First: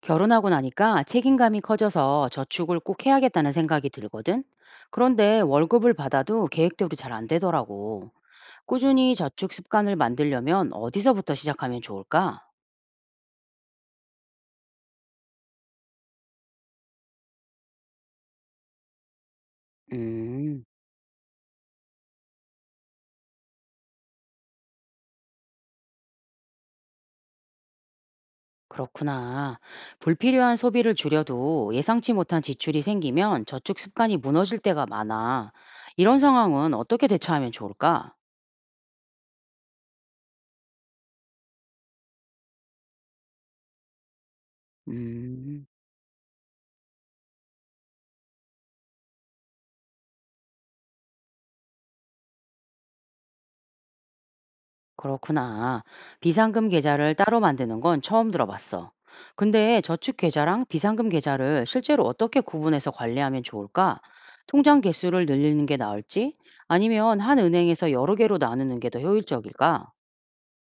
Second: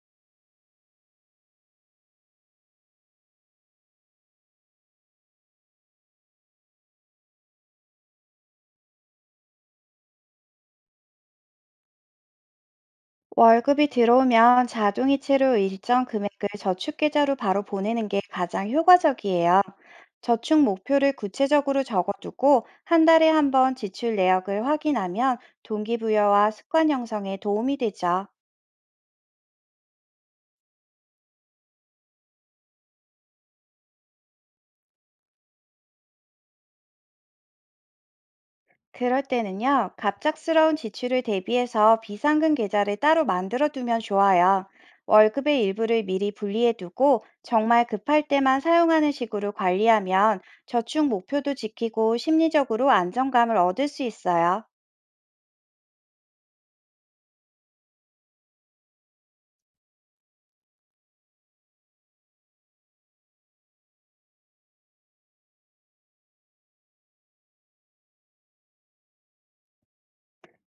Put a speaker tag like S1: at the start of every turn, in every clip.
S1: 결혼하고 나니까 책임감이 커져서 저축을 꼭 해야겠다는 생각이 들거든. 그런데 월급을 받아도 계획대로 잘 안 되더라고. 꾸준히 저축 습관을 만들려면 어디서부터 시작하면 좋을까?
S2: 월급이 들어오면 자동이체로 일정 금액을 저축계좌로 바로 보내는 게 가장 효과적이에요. 저축
S1: 음,
S2: 목표를 구체적으로 적어두고 한 달에 한 번 지출 내역을 확인하면 동기부여와 습관 형성에 도움이 되죠.
S1: 그렇구나. 불필요한 소비를 줄여도 예상치 못한 지출이 생기면 저축 습관이 무너질 때가 많아. 이런 상황은 어떻게 대처하면 좋을까?
S2: 그럴 때는요, 갑작스러운 지출을 대비해서 비상금 계좌를 따로 만들어 두면 좋아요. 월급의
S1: 음.
S2: 일부를 미리 분리해 두고 정말 급할 때만 사용하는 식으로 관리하면 저축 목표도 지키고 심리적으로 안정감을 얻을 수 있어요.
S1: 그렇구나. 비상금 계좌를 따로 만드는 건 처음 들어봤어. 근데 저축 계좌랑 비상금 계좌를 실제로 어떻게 구분해서 관리하면 좋을까? 통장 개수를 늘리는 게 나을지? 아니면 한 은행에서 여러 개로 나누는 게 더 효율적일까?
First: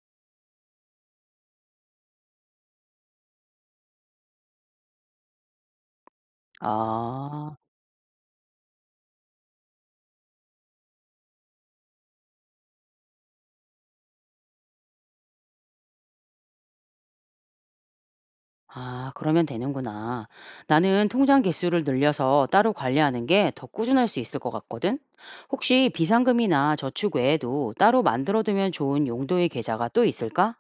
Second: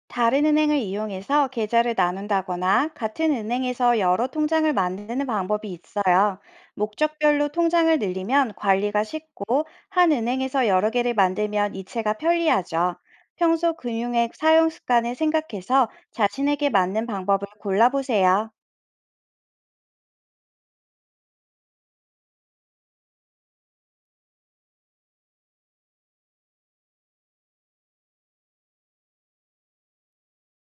S2: 다른 은행을 이용해서 계좌를 나눈다거나 같은 은행에서 여러 통장을 만드는 방법이 있어요. 목적별로
S1: 아,
S2: 통장을 늘리면 관리가 쉽고, 한 은행에서 여러 개를 만들면 이체가 편리하죠. 평소 금융액 사용 습관을 생각해서 자신에게 맞는 방법을 골라보세요.
S1: 아, 그러면 되는구나. 나는 통장 개수를 늘려서 따로 관리하는 게 더 꾸준할 수 있을 것 같거든? 혹시 비상금이나 저축 외에도 따로 만들어두면 좋은 용도의 계좌가 또 있을까?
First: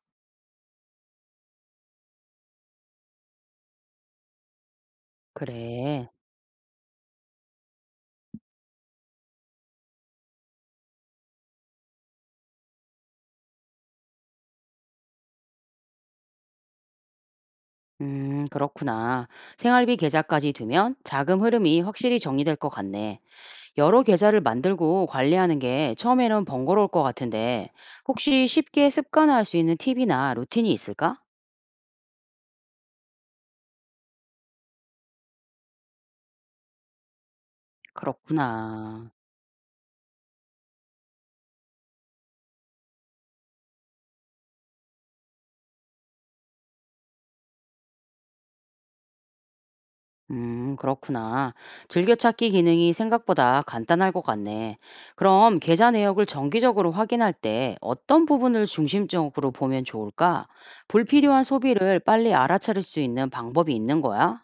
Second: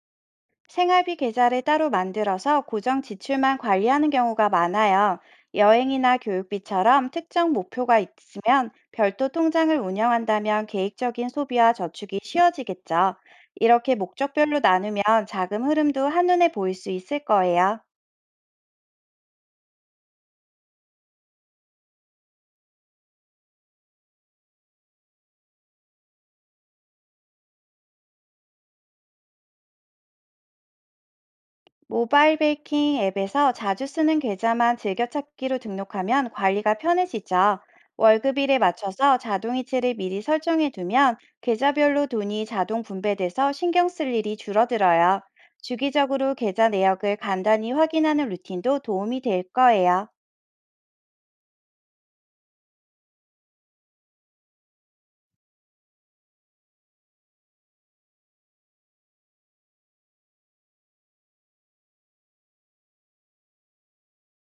S2: 생활비 계좌를 따로 만들어서 고정 지출만 관리하는 경우가 많아요.
S1: 그래.
S2: 여행이나 교육비처럼 특정 목표가 있으면 별도 통장을 운영한다면 계획적인 소비와 저축이 쉬워지겠죠. 이렇게 목적별로 나누면 자금 흐름도 한눈에 보일 수 있을 거예요.
S1: 그렇구나. 생활비 계좌까지 두면 자금 흐름이 확실히 정리될 것 같네. 여러 계좌를 만들고 관리하는 게 처음에는 번거로울 것 같은데, 혹시 쉽게 습관화할 수 있는 팁이나 루틴이 있을까?
S2: 모바일 베이킹 앱에서 자주 쓰는 계좌만 즐겨찾기로 등록하면 관리가 편해지죠. 월급일에
S1: 그렇구나.
S2: 맞춰서 자동이체를 미리 설정해 두면 계좌별로 돈이 자동 분배돼서 신경 쓸 일이 줄어들어요. 주기적으로 계좌 내역을 간단히 확인하는 루틴도 도움이 될 거예요.
S1: 그렇구나. 즐겨찾기 기능이 생각보다 간단할 것 같네. 그럼 계좌 내역을 정기적으로 확인할 때 어떤 부분을 중심적으로 보면 좋을까? 불필요한 소비를 빨리 알아차릴 수 있는 방법이 있는 거야?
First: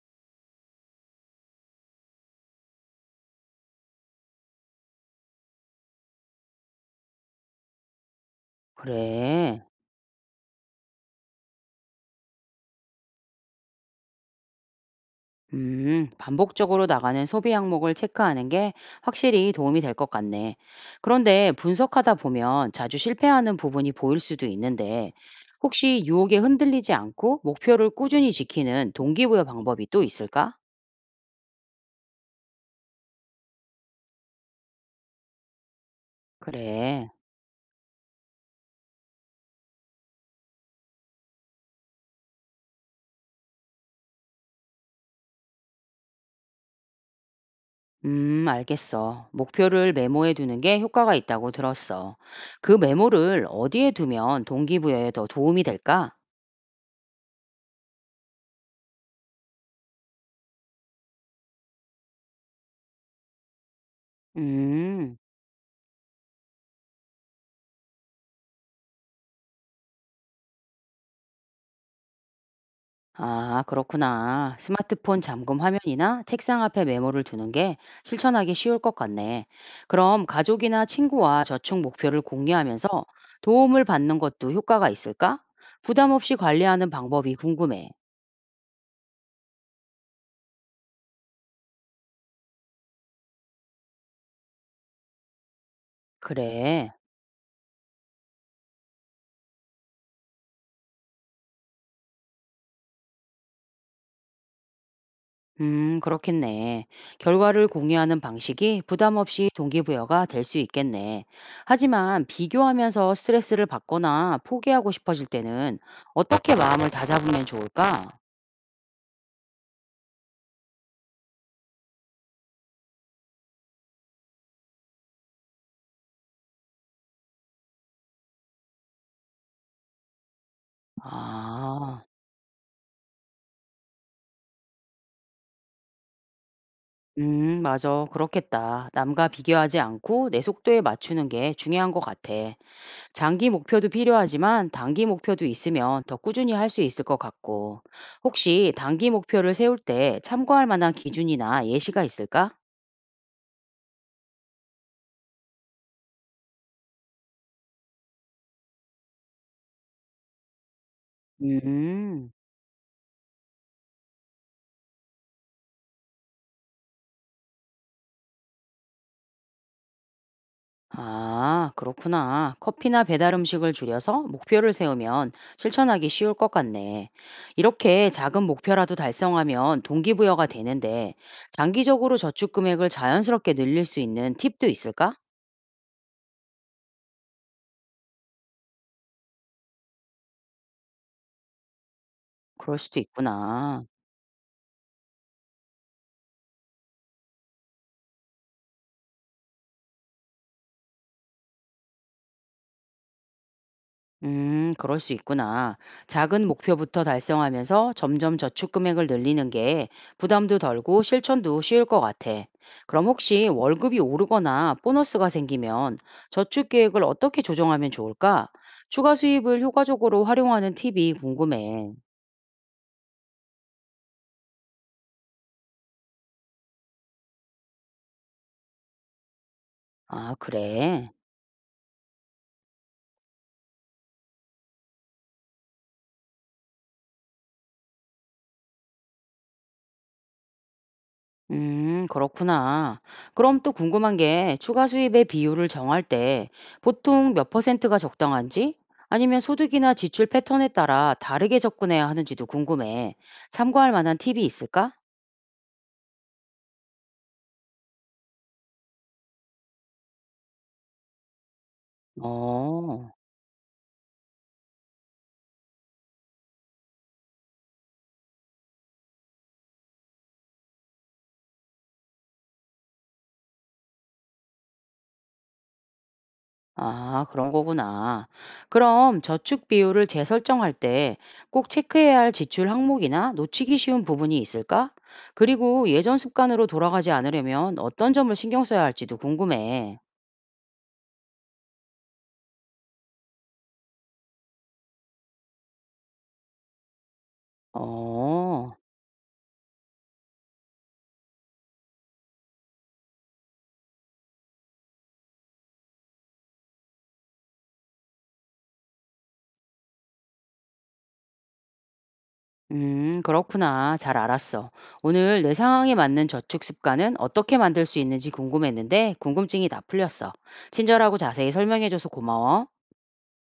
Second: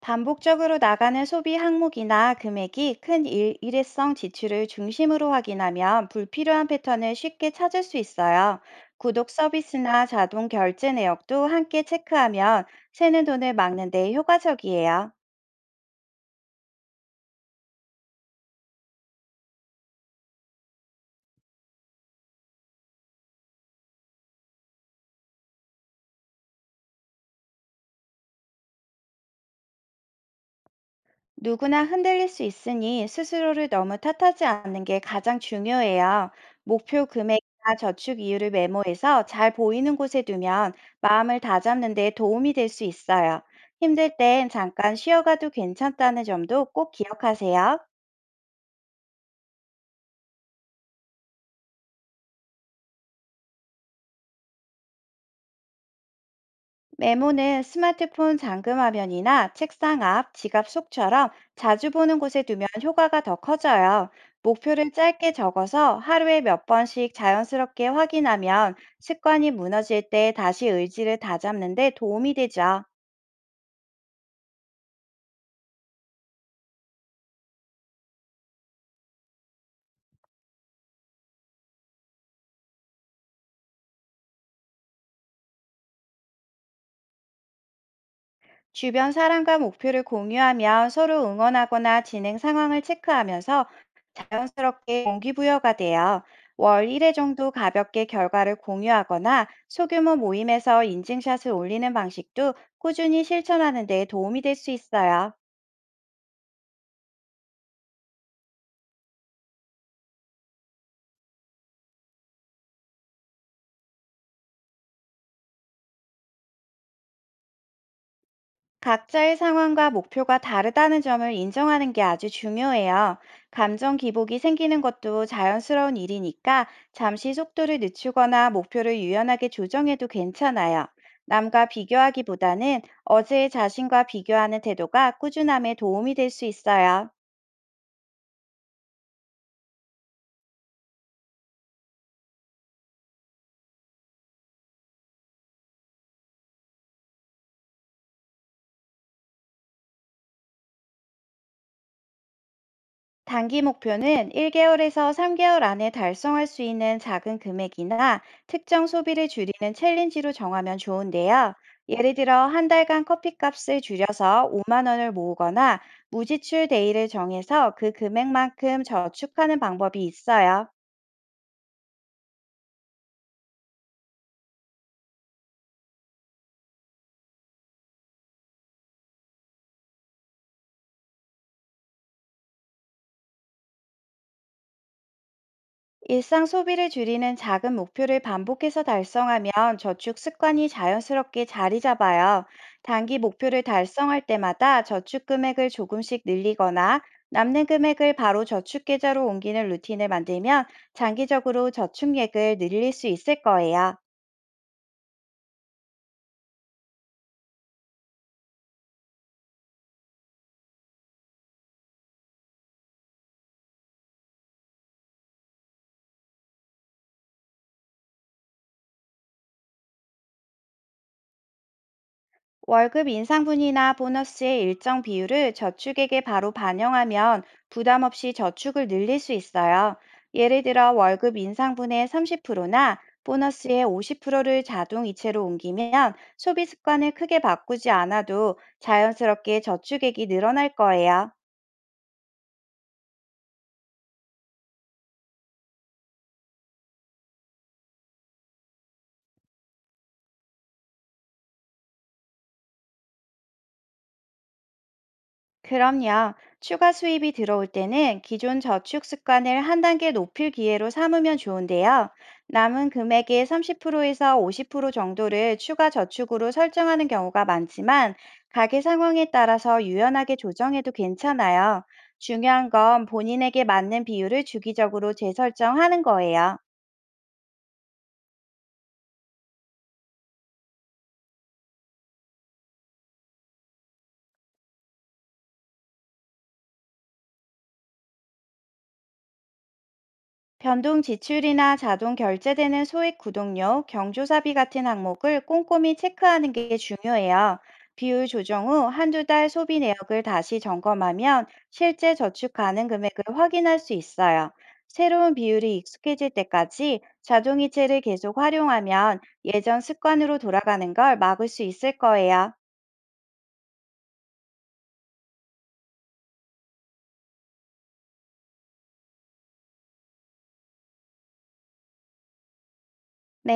S2: 반복적으로 나가는 소비 항목이나 금액이 큰 일, 일회성 지출을 중심으로 확인하면 불필요한 패턴을 쉽게 찾을 수 있어요. 구독
S1: 그래.
S2: 서비스나 자동 결제 내역도 함께 체크하면 새는 돈을 막는 데 효과적이에요.
S1: 반복적으로 나가는 소비 항목을 체크하는 게 확실히 도움이 될 것 같네. 그런데 분석하다 보면 자주 실패하는 부분이 보일 수도 있는데, 혹시 유혹에 흔들리지 않고 목표를 꾸준히 지키는 동기부여 방법이 또 있을까?
S2: 누구나 흔들릴 수 있으니 스스로를 너무 탓하지 않는 게 가장 중요해요. 목표
S1: 그래.
S2: 금액이나 저축 이유를 메모해서 잘 보이는 곳에 두면 마음을 다잡는 데 도움이 될 수 있어요. 힘들 땐 잠깐 쉬어가도 괜찮다는 점도 꼭 기억하세요.
S1: 알겠어. 목표를 메모해 두는 게 효과가 있다고 들었어. 그 메모를 어디에 두면 동기부여에 더 도움이 될까?
S2: 메모는 스마트폰 잠금화면이나 책상 앞, 지갑 속처럼 자주 보는 곳에 두면 효과가 더 커져요. 목표를
S1: 음.
S2: 짧게 적어서 하루에 몇 번씩 자연스럽게 확인하면 습관이 무너질 때 다시 의지를 다잡는 데 도움이 되죠.
S1: 아, 그렇구나. 스마트폰 잠금 화면이나 책상 앞에 메모를 두는 게 실천하기 쉬울 것 같네. 그럼 가족이나 친구와 저축 목표를 공유하면서 도움을 받는 것도 효과가 있을까? 부담 없이 관리하는 방법이 궁금해.
S2: 주변 사람과 목표를 공유하며 서로 응원하거나 진행 상황을 체크하면서 자연스럽게 동기부여가 되어, 월
S1: 그래.
S2: 1회 정도 가볍게 결과를 공유하거나 소규모 모임에서 인증샷을 올리는 방식도 꾸준히 실천하는 데 도움이 될 수 있어요.
S1: 그렇겠네. 결과를 공유하는 방식이 부담 없이 동기부여가 될 수 있겠네. 하지만 비교하면서 스트레스를 받거나 포기하고 싶어질 때는 어떻게 마음을 다잡으면 좋을까?
S2: 각자의 상황과 목표가 다르다는 점을 인정하는 게 아주 중요해요. 감정 기복이 생기는 것도 자연스러운 일이니까 잠시 속도를 늦추거나 목표를 유연하게 조정해도 괜찮아요. 남과
S1: 아.
S2: 비교하기보다는 어제의 자신과 비교하는 태도가 꾸준함에 도움이 될 수 있어요.
S1: 맞아. 그렇겠다. 남과 비교하지 않고 내 속도에 맞추는 게 중요한 것 같아. 장기 목표도 필요하지만 단기 목표도 있으면 더 꾸준히 할 수 있을 것 같고. 혹시 단기 목표를 세울 때 참고할 만한 기준이나 예시가 있을까?
S2: 단기 목표는 1개월에서 3개월 안에 달성할 수 있는 작은 금액이나 특정 소비를 줄이는 챌린지로 정하면 좋은데요. 예를
S1: 음.
S2: 들어 한 달간 커피값을 줄여서 5만 원을 모으거나 무지출 데이를 정해서 그 금액만큼 저축하는 방법이 있어요.
S1: 아, 그렇구나. 커피나 배달 음식을 줄여서 목표를 세우면 실천하기 쉬울 것 같네. 이렇게 작은 목표라도 달성하면 동기부여가 되는데, 장기적으로 저축 금액을 자연스럽게 늘릴 수 있는 팁도 있을까?
S2: 일상 소비를 줄이는 작은 목표를 반복해서 달성하면 저축 습관이 자연스럽게 자리 잡아요.
S1: 그럴 수도
S2: 단기 목표를
S1: 있구나.
S2: 달성할 때마다 저축 금액을 조금씩 늘리거나 남는 금액을 바로 저축 계좌로 옮기는 루틴을 만들면 장기적으로 저축액을 늘릴 수 있을 거예요.
S1: 그럴 수 있구나. 작은 목표부터 달성하면서 점점 저축 금액을 늘리는 게 부담도 덜고 실천도 쉬울 것 같아. 그럼 혹시 월급이 오르거나 보너스가 생기면 저축 계획을 어떻게 조정하면 좋을까? 추가 수입을 효과적으로 활용하는 팁이 궁금해.
S2: 월급 인상분이나 보너스의 일정 비율을 저축액에 바로 반영하면 부담 없이 저축을 늘릴 수 있어요.
S1: 아,
S2: 예를 들어
S1: 그래.
S2: 월급 인상분의 30%나 보너스의 50%를 자동 이체로 옮기면 소비 습관을 크게 바꾸지 않아도 자연스럽게 저축액이 늘어날 거예요.
S1: 그렇구나. 그럼 또 궁금한 게 추가 수입의 비율을 정할 때 보통 몇 퍼센트가 적당한지 아니면 소득이나 지출 패턴에 따라 다르게 접근해야 하는지도 궁금해. 참고할 만한 팁이 있을까?
S2: 그럼요. 추가 수입이 들어올 때는 기존 저축 습관을 한 단계 높일 기회로 삼으면 좋은데요. 남은
S1: 어,
S2: 금액의 30%에서 50% 정도를 추가 저축으로 설정하는 경우가 많지만 가계 상황에 따라서 유연하게 조정해도 괜찮아요. 중요한 건 본인에게 맞는 비율을 주기적으로 재설정하는 거예요.
S1: 아, 그런 거구나. 그럼 저축 비율을 재설정할 때 꼭 체크해야 할 지출 항목이나 놓치기 쉬운 부분이 있을까? 그리고 예전 습관으로 돌아가지 않으려면 어떤 점을 신경 써야 할지도 궁금해.
S2: 변동 지출이나 자동 결제되는 소액 구독료, 경조사비 같은 항목을 꼼꼼히 체크하는 게 중요해요. 비율 조정
S1: 어.
S2: 후 한두 달 소비 내역을 다시 점검하면 실제 저축 가능 금액을 확인할 수 있어요. 새로운 비율이 익숙해질 때까지 자동이체를 계속 활용하면 예전 습관으로 돌아가는 걸 막을 수 있을 거예요.
S1: 그렇구나. 잘 알았어. 오늘 내 상황에 맞는 저축 습관은 어떻게 만들 수 있는지 궁금했는데 궁금증이 다 풀렸어. 친절하고 자세히 설명해줘서 고마워.
S2: 네.